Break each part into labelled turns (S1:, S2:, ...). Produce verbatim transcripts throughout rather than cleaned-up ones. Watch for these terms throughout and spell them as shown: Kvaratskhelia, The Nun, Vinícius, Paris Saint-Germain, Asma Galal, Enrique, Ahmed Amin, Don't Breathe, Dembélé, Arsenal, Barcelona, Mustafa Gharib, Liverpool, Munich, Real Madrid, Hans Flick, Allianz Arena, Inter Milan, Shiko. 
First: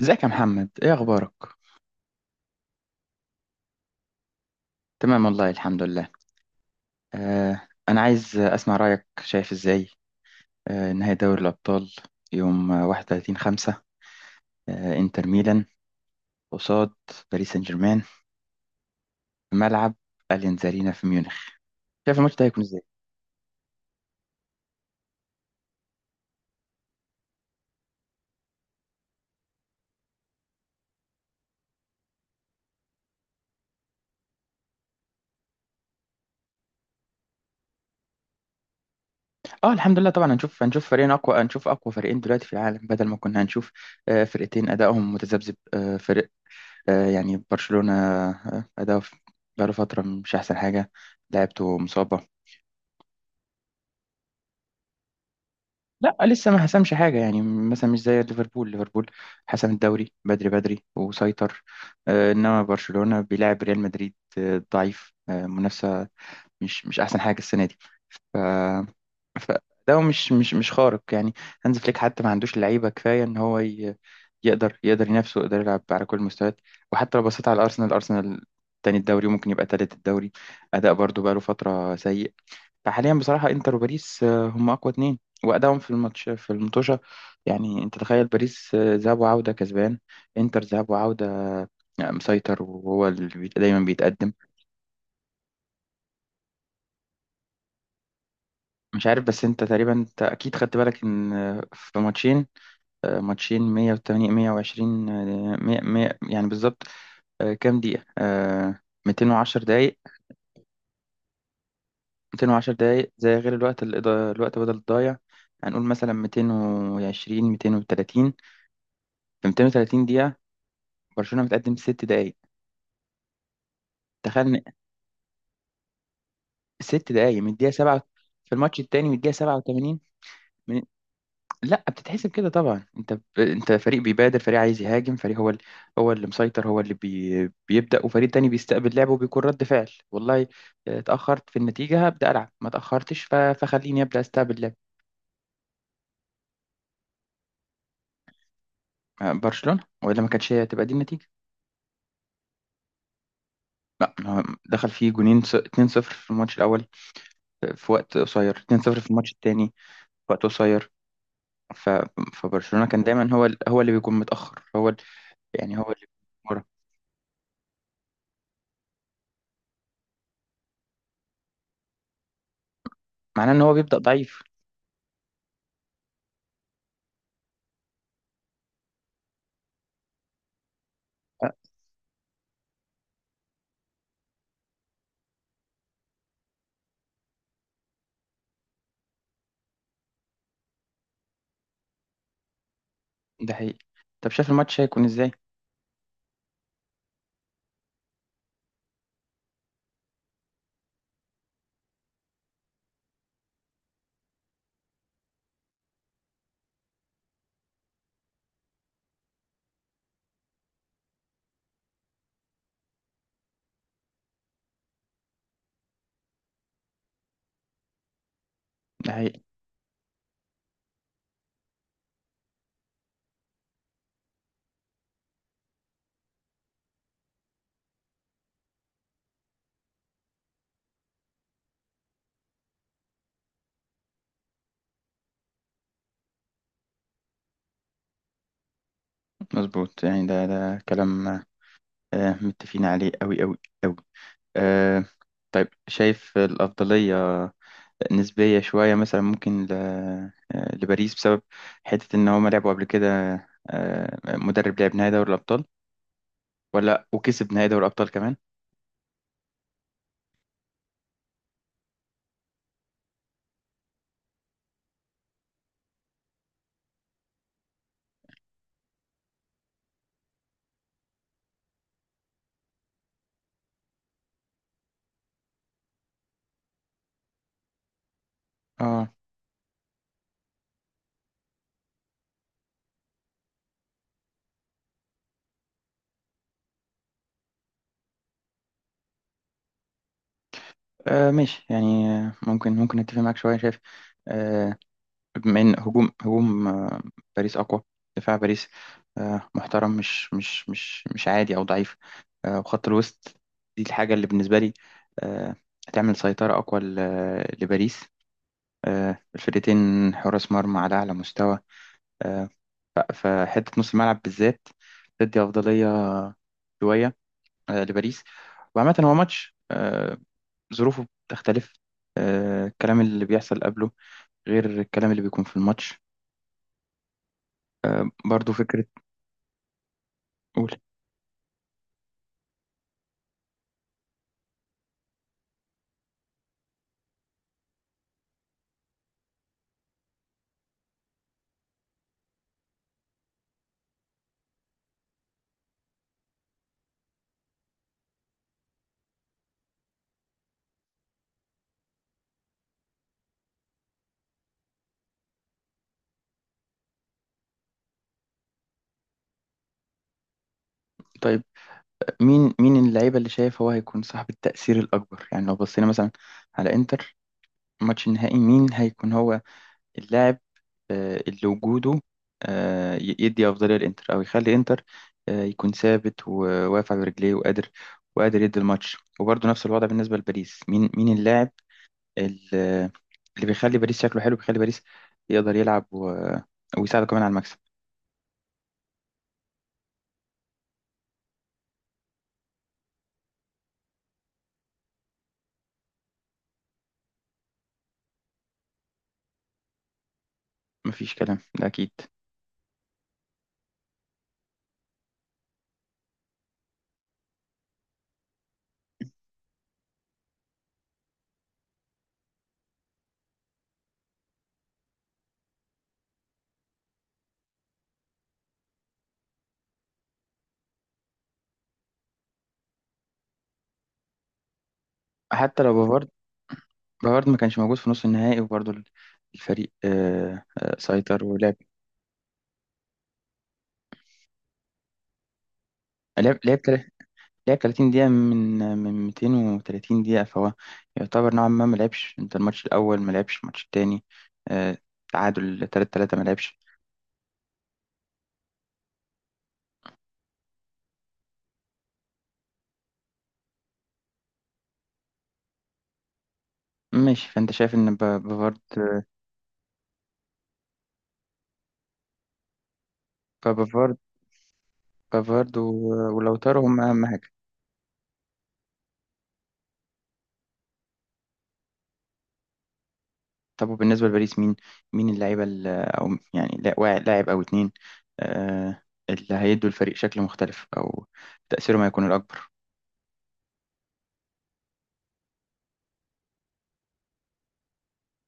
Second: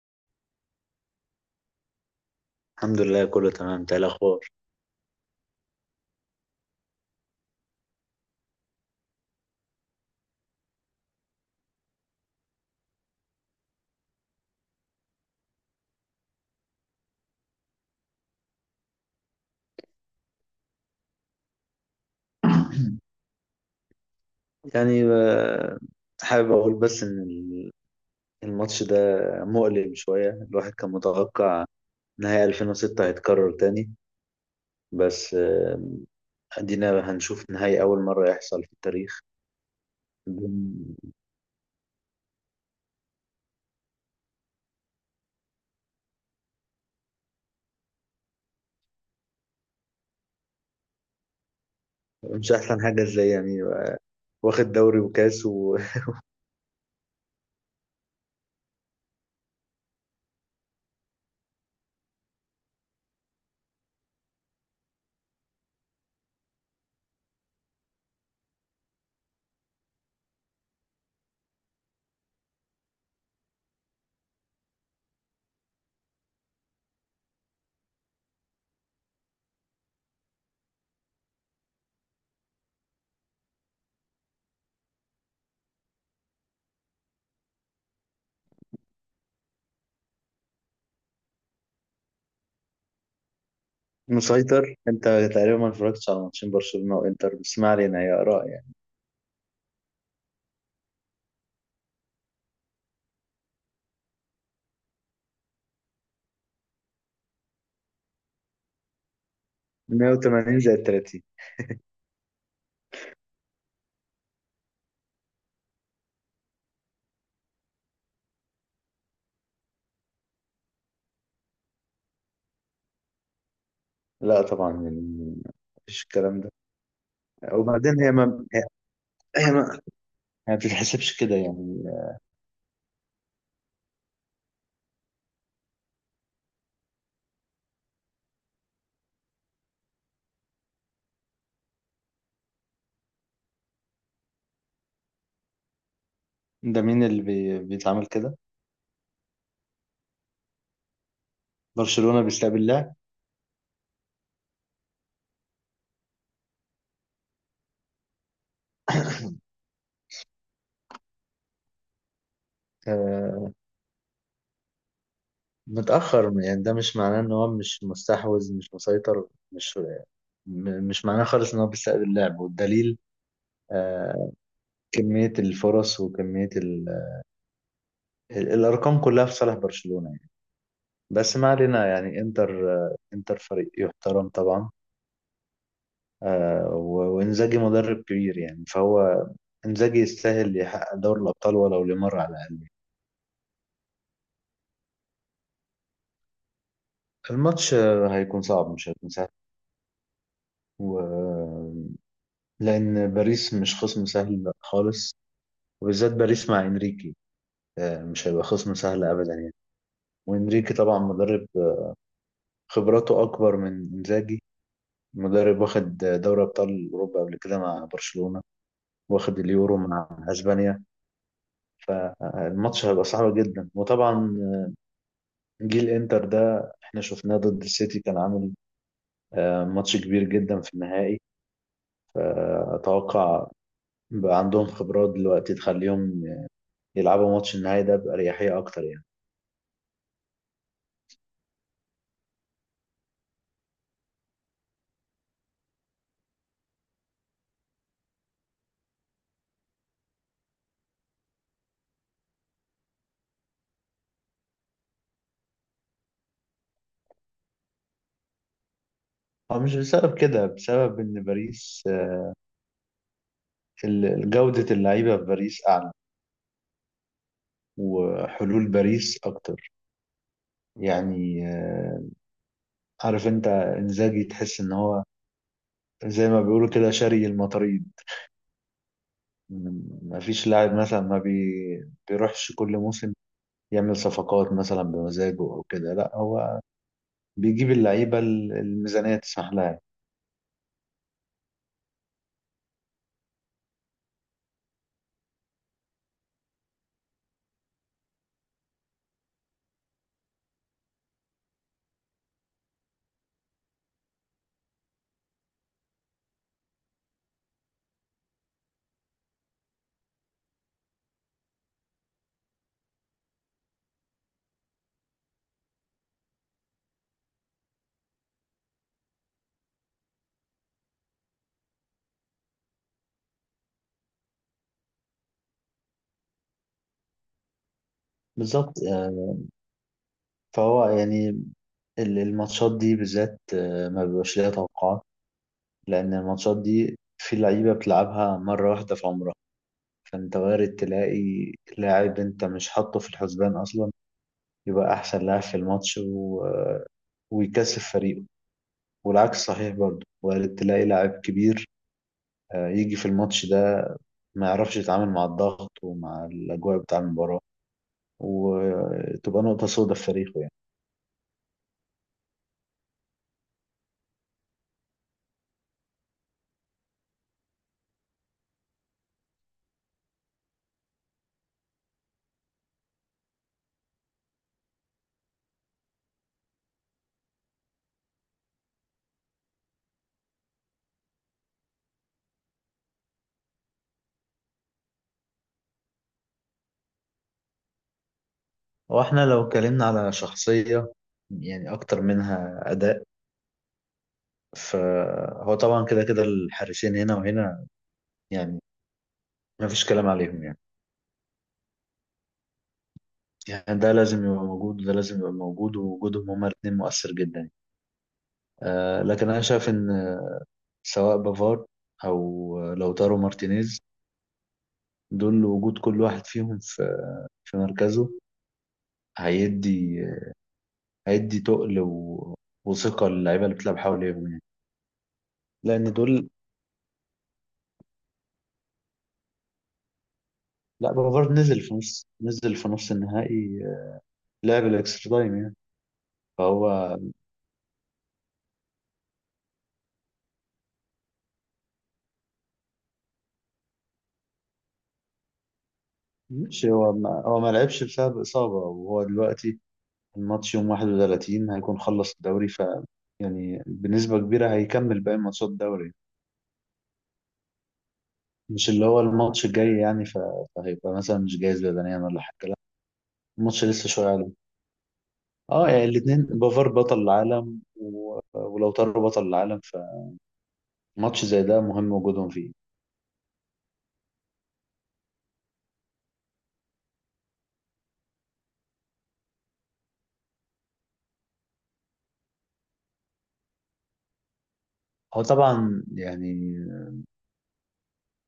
S1: ازيك يا محمد، ايه اخبارك؟
S2: الحمد لله كله تمام. انت ايه الاخبار؟
S1: تمام والله، الحمد لله. آه انا عايز اسمع رايك، شايف ازاي؟ آه نهائي دوري الابطال، يوم واحد وتلاتين خمسة، آه انتر ميلان قصاد باريس سان جيرمان، في ملعب اليانز ارينا في ميونخ. شايف الماتش ده هيكون ازاي؟
S2: يعني آه، حابب اقول بس ان ال- الماتش ده مؤلم شويه. الواحد كان متوقع نهائي ألفين وستة هيتكرر تاني، بس آه، ادينا هنشوف نهائي اول مره يحصل في التاريخ.
S1: اه الحمد لله طبعا. هنشوف هنشوف فريقين اقوى، هنشوف اقوى فريقين دلوقتي في العالم، بدل ما كنا هنشوف آه فرقتين ادائهم متذبذب. آه فرق آه يعني برشلونة، آه اداؤه في- بقاله فترة مش احسن حاجة، لعبته مصاب.
S2: مش احسن حاجه ازاي يعني؟ واخد دوري وكاس
S1: لا، لسه ما حسمش حاجة، يعني مثلا مش زي ليفربول. ليفربول حسم الدوري بدري بدري وسيطر. آه، إنما برشلونة بيلعب ريال مدريد آه، ضعيف، آه، منافسة مش مش أحسن حاجة السنة دي. ف... فده مش مش مش خارق يعني. هانز فليك حتى ما عندوش لعيبة كفاية إن هو ي... يقدر يقدر ينافسه، يقدر يلعب على كل المستويات. وحتى لو بصيت على الأرسنال الأرسنال، تاني الدوري وممكن يبقى تالت الدوري، أداء برضو بقاله فترة سيء. فحاليا بصراحة انتر وباريس آه، هم اقوى اتنين. وادائهم في الماتش في المطوشة، يعني انت تخيل، باريس آه، ذهاب وعودة كسبان، انتر ذهاب وعودة آه، مسيطر، وهو اللي بيت- دايما بيتقدم.
S2: ومسيطر. انت تقريبا ما اتفرجتش على ماتشين برشلونه وانتر، بس ما علينا، هي اراء يعني.
S1: مش عارف، بس انت تقريبا انت اكيد خدت بالك ان آه، في ماتشين. آه، ماتشين مية وتمانين مية وعشرين، آه، مية مية يعني بالظبط. آه، كام دقيقة؟ آه، ميتين وعشرة دقايق.
S2: مية وتمانين زائد تلاتين.
S1: ميتين وعشرة دقايق زي، غير الوقت الإضا- الوقت بدل الضايع، هنقول مثلا ميتين وعشرين ميتين وتلاتين. في ميتين وتلاتين دقيقة، برشلونة متقدم ست دقايق.
S2: لا
S1: تخيل إن
S2: طبعا يعني، مفيش الكلام ده.
S1: ست دقايق من الدقيقة
S2: وبعدين
S1: سبعة،
S2: هي ما
S1: في الماتش التاني من الدقيقة
S2: هي ما
S1: سبعة وتمانين.
S2: ما
S1: من...
S2: بتتحسبش كده يعني.
S1: لا بتتحسب كده طبعا. انت ب... انت فريق بيبادر، فريق عايز يهاجم، فريق هو ال... هو اللي مسيطر، هو اللي بي... بيبدأ، وفريق تاني بيستقبل لعبه وبيكون رد فعل. والله آه، اتأخرت في النتيجة هبدأ ألعب، ما اتأخرتش ف... فخليني أبدأ استقبل لعب.
S2: ده مين اللي بي... بيتعامل كده؟
S1: آه، برشلونة، ولا ما كانتش هي تبقى دي النتيجة.
S2: برشلونة بيستقبل اللاعب؟
S1: لا، ما هو دخل فيه جونين، ص- اتنين صفر في الماتش الأول آه، في وقت قصير، اتنين صفر في الماتش التاني في وقت قصير. ف... فبرشلونة كان دايما هو
S2: آه،
S1: ال... هو اللي بيكون متأخر، هو ال... يعني هو اللي
S2: متأخر
S1: بيكون
S2: يعني
S1: ورا،
S2: ده مش معناه ان هو مش مستحوذ، مش مسيطر، مش م- مش معناه خالص ان هو بيستقبل اللاعب، والدليل
S1: معناه ان هو بيبدأ
S2: آه،
S1: ضعيف.
S2: كمية الفرص وكمية ال... ال- الأرقام كلها في صالح برشلونة يعني. بس ما
S1: أه،
S2: علينا يعني، انتر آه، انتر فريق يحترم طبعا. آه، و- وانزاجي مدرب كبير يعني، فهو انزاجي يستاهل يحقق دوري الأبطال ولو لمرة على الأقل.
S1: ده حقيقي. طب شايف الماتش هيكون ازاي؟
S2: الماتش آه، هيكون صعب، مش هيكون سهل. و... لأن باريس مش خصم سهل خالص، وبالذات باريس مع إنريكي آه، مش هيبقى خصم سهل أبدا يعني. وإنريكي طبعا مدرب آه، خبراته أكبر من إنزاجي. مدرب واخد آه، دوري أبطال أوروبا قبل كده مع برشلونة،
S1: ده
S2: واخد
S1: حقيقي،
S2: اليورو مع أسبانيا. آه، الماتش هيبقى صعب جدا، وطبعا آه، جيل إنتر ده إحنا شفناه ضد السيتي كان عامل آه، ماتش كبير جدا في النهائي، فأتوقع بقى عندهم خبرات دلوقتي تخليهم يلعبوا ماتش النهائي ده بأريحية أكتر يعني.
S1: مظبوط. يعني ده ده كلام آه، متفقين عليه قوي قوي قوي. آه، طيب شايف الأفضلية نسبية شوية مثلا، ممكن ل... آه، لباريس بسبب حتة ان هما لعبوا قبل كده، آه، مدرب لعب نهائي دوري الأبطال ولا وكسب نهائي دوري الأبطال كمان.
S2: هو مش بسبب كده، بسبب إن باريس ال- جودة اللعيبة في باريس أعلى، وحلول باريس أكتر يعني. آه، عارف أنت إنزاجي تحس إن هو زي ما بيقولوا كده شاري المطاريد.
S1: اه.
S2: م- مفيش لاعب مثلا ما بي... بيروحش كل موسم يعمل صفقات مثلا بمزاجه أو كده. لا، هو بيجيب اللعيبة ال- الميزانية تسمح لها يعني.
S1: آه ماشي يعني، آه، ممكن ممكن اتفق معاك شويه. شايف آه، بما ان هجوم هجوم آه، باريس اقوى، دفاع باريس آه محترم، مش مش مش مش عادي او ضعيف، آه وخط الوسط دي الحاجه اللي بالنسبه لي آه هتعمل سيطره اقوى ل- لباريس. آه الفرقتين حراس مرمى على اعلى مستوى، آه فحته نص الملعب بالذات تدي افضليه شويه آه لباريس. وعامه هو ماتش آه ظروفه بتختلف، آه الكلام اللي بيحصل قبله غير الكلام اللي بيكون في الماتش، برضو
S2: بالظبط.
S1: فكرة.
S2: آه،
S1: قول.
S2: فهو يعني ال- الماتشات دي بالذات آه، ما بيبقاش ليها توقعات، لأن الماتشات دي في لعيبة بتلعبها مرة واحدة في عمرها، فأنت وارد تلاقي لاعب أنت مش حاطه في الحسبان أصلا يبقى أحسن لاعب في الماتش و... آه، ويكسب فريقه. والعكس صحيح، برضه وارد تلاقي لاعب كبير آه، يجي في الماتش ده ما يعرفش يتعامل مع الضغط ومع الأجواء بتاع المباراة، وتبقى نقطة سودة في تاريخه يعني.
S1: طيب مين مين اللعيبة اللي شايف هو هيكون صاحب التأثير الأكبر؟ يعني لو بصينا مثلا على إنتر، الماتش النهائي مين هيكون هو اللاعب آه، اللي وجوده آه، ي- يدي أفضلية لإنتر، أو يخلي إنتر آه، يكون ثابت وواقف على رجليه وقادر، وقادر يدي الماتش. وبرضه نفس الوضع بالنسبة لباريس، مين مين اللاعب ال- اللي بيخلي باريس شكله حلو، بيخلي باريس يقدر يلعب و... ويساعده كمان على المكسب.
S2: واحنا لو اتكلمنا على شخصية يعني أكتر منها أداء، فهو طبعا كده كده الحارسين هنا وهنا يعني ما فيش كلام عليهم يعني.
S1: مفيش كلام ده أكيد.
S2: يعني ده لازم يبقى موجود وده لازم يبقى موجود، ووجودهم هما الاثنين مؤثر جدا يعني. آه، لكن انا شايف ان سواء بافارد او لوتارو مارتينيز، دول وجود كل واحد فيهم في في مركزه هيدي هيدي تقل و- وثقة للعيبة اللي بتلعب حواليهم يعني،
S1: حتى لو
S2: لأن
S1: بافارد،
S2: دول.
S1: بافارد ما كانش موجود في نص النهائي، وبرضه ال- الفريق آه، آه،
S2: لا،
S1: سيطر
S2: بافارد
S1: ولعب.
S2: نزل في نص نزل في نص النهائي، آه، لعب الإكسترا تايم يعني،
S1: لعب لعب
S2: فهو
S1: تل- لعب تلاتين دقيقة من من ميتين وتلاتين دقيقة، فهو يعتبر نوعا ما ما لعبش انت الماتش الأول، ما لعبش الماتش التاني آه، تعادل تلاتة تلاتة ما لعبش.
S2: ماشي. هو ما هو ما لعبش بسبب إصابة، وهو دلوقتي الماتش يوم واحد وتلاتين هيكون خلص الدوري، ف يعني بنسبة كبيرة هيكمل باقي ماتشات الدوري،
S1: ماشي، فأنت شايف إن ب- بافارد،
S2: مش اللي هو الماتش الجاي يعني. ف... فهيبقى مثلا مش جاهز بدنيا ولا حاجة. لا، الماتش لسه
S1: فبافارد
S2: شوية عليه.
S1: بافارد
S2: اه يعني
S1: و-
S2: الاتنين،
S1: ولوتارو،
S2: بافار
S1: هم أهم.
S2: بطل العالم و... ولو طاروا بطل العالم، فماتش زي ده مهم وجودهم فيه.
S1: طب وبالنسبة لباريس، مين مين اللعيبة ال- أو يعني لا- وا- لاعب أو اتنين آه، اللي هيدوا الفريق شكل مختلف، أو تأثيره ما يكون الأكبر.
S2: هو طبعا يعني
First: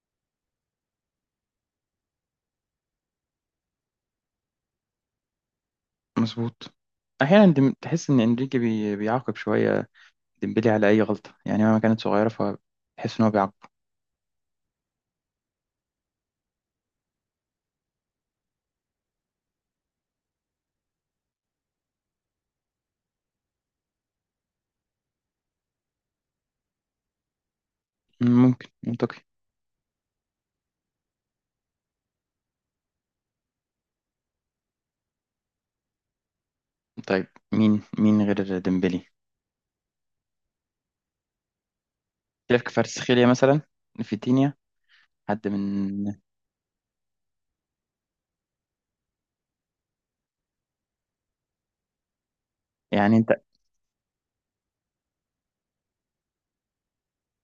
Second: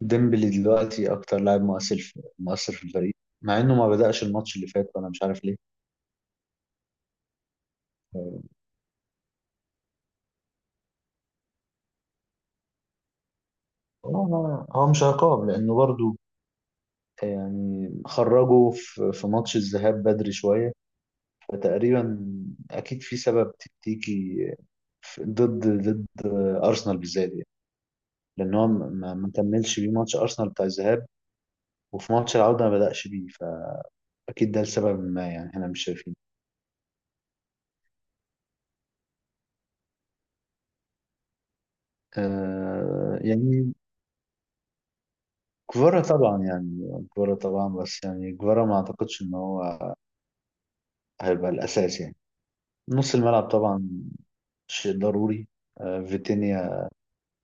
S2: ديمبلي دلوقتي أكتر لاعب مؤثر في... مؤثر في الفريق، مع إنه ما بدأش الماتش اللي فات. وأنا مش عارف
S1: مظبوط. أحيانا دم- تحس إن
S2: ليه.
S1: إنريكي بي- بيعاقب شوية ديمبلي على أي غلطة، يعني مهما كانت صغيرة، فتحس إن هو بيعاقب.
S2: هو هو مش عقاب، لأنه برضو يعني خرجوا في في ماتش الذهاب بدري شوية. فتقريبا أكيد في سبب تكتيكي في- ضد ضد أرسنال بالذات يعني، لأن هو
S1: ممكن
S2: ما
S1: منطقي.
S2: ما كملش بيه ماتش أرسنال بتاع الذهاب، وفي ماتش العودة ما بدأش بيه، فأكيد ده لسبب ما يعني احنا مش شايفين.
S1: طيب مين مين غير ديمبلي؟ شايف
S2: آه
S1: كفاراتسخيليا مثلا،
S2: يعني
S1: فيتينيا، حد
S2: كفارة
S1: من،
S2: طبعا يعني، كفارة طبعا، بس يعني كفارة ما أعتقدش إن هو هيبقى الأساس يعني. نص
S1: يعني أنت،
S2: الملعب طبعا شيء ضروري. آه، فيتينيا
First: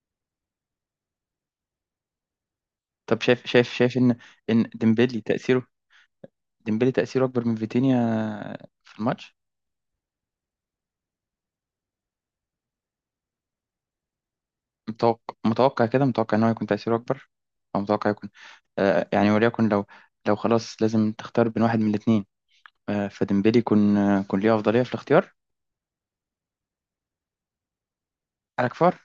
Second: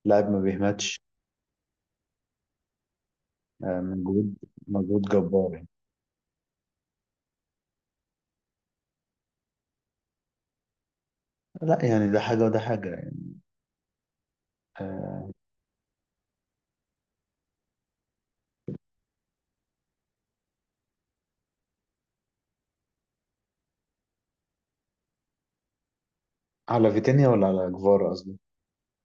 S2: لاعب ما بيهمتش.
S1: طب شايف شايف
S2: آه،
S1: شايف إن،
S2: مجهود
S1: إن
S2: مجهود
S1: ديمبلي
S2: جبار
S1: تأثيره،
S2: يعني.
S1: ديمبلي تأثيره أكبر من فيتينيا في الماتش.
S2: لا يعني ده حاجة وده حاجة يعني. آه،
S1: متوقع متوقع كده، متوقع ان هو يكون تأثيره اكبر، او متوقع يكون آه يعني وليكن لو، لو خلاص لازم تختار بين واحد من الاثنين، آه فديمبلي يكون آه، يكون ليه افضليه في الاختيار
S2: على فيتينيا ولا على جفارا قصدي.
S1: على كفار.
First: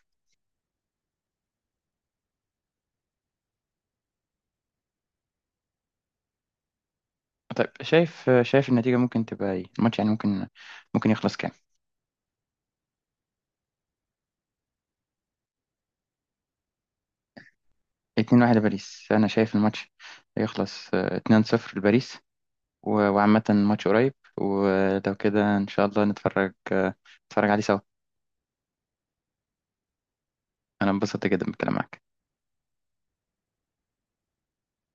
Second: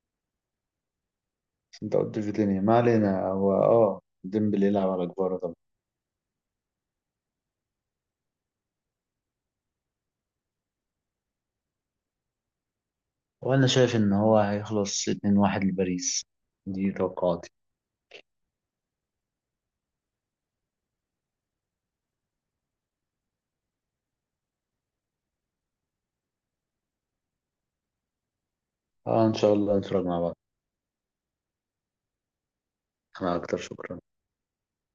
S2: بس انت قلت فيتينيا، ما علينا. هو اه ديمبلي يلعب على جفارا طبعا.
S1: طيب شايف آه، شايف النتيجه ممكن تبقى ايه الماتش؟ يعني ممكن ممكن يخلص كام؟
S2: وانا شايف ان هو هيخلص اثنين واحد لباريس. دي توقعاتي.
S1: اتنين واحد لباريس. انا شايف الماتش يخلص آه، اتنين صفر لباريس. و- وعامه ماتش قريب، ولو كده ان شاء الله نتفرج آه، نتفرج عليه سوا.
S2: اه ان شاء الله نتفرج مع بعض.
S1: انا انبسطت جدا بالكلام معاك.
S2: انا اكتر، شكرا.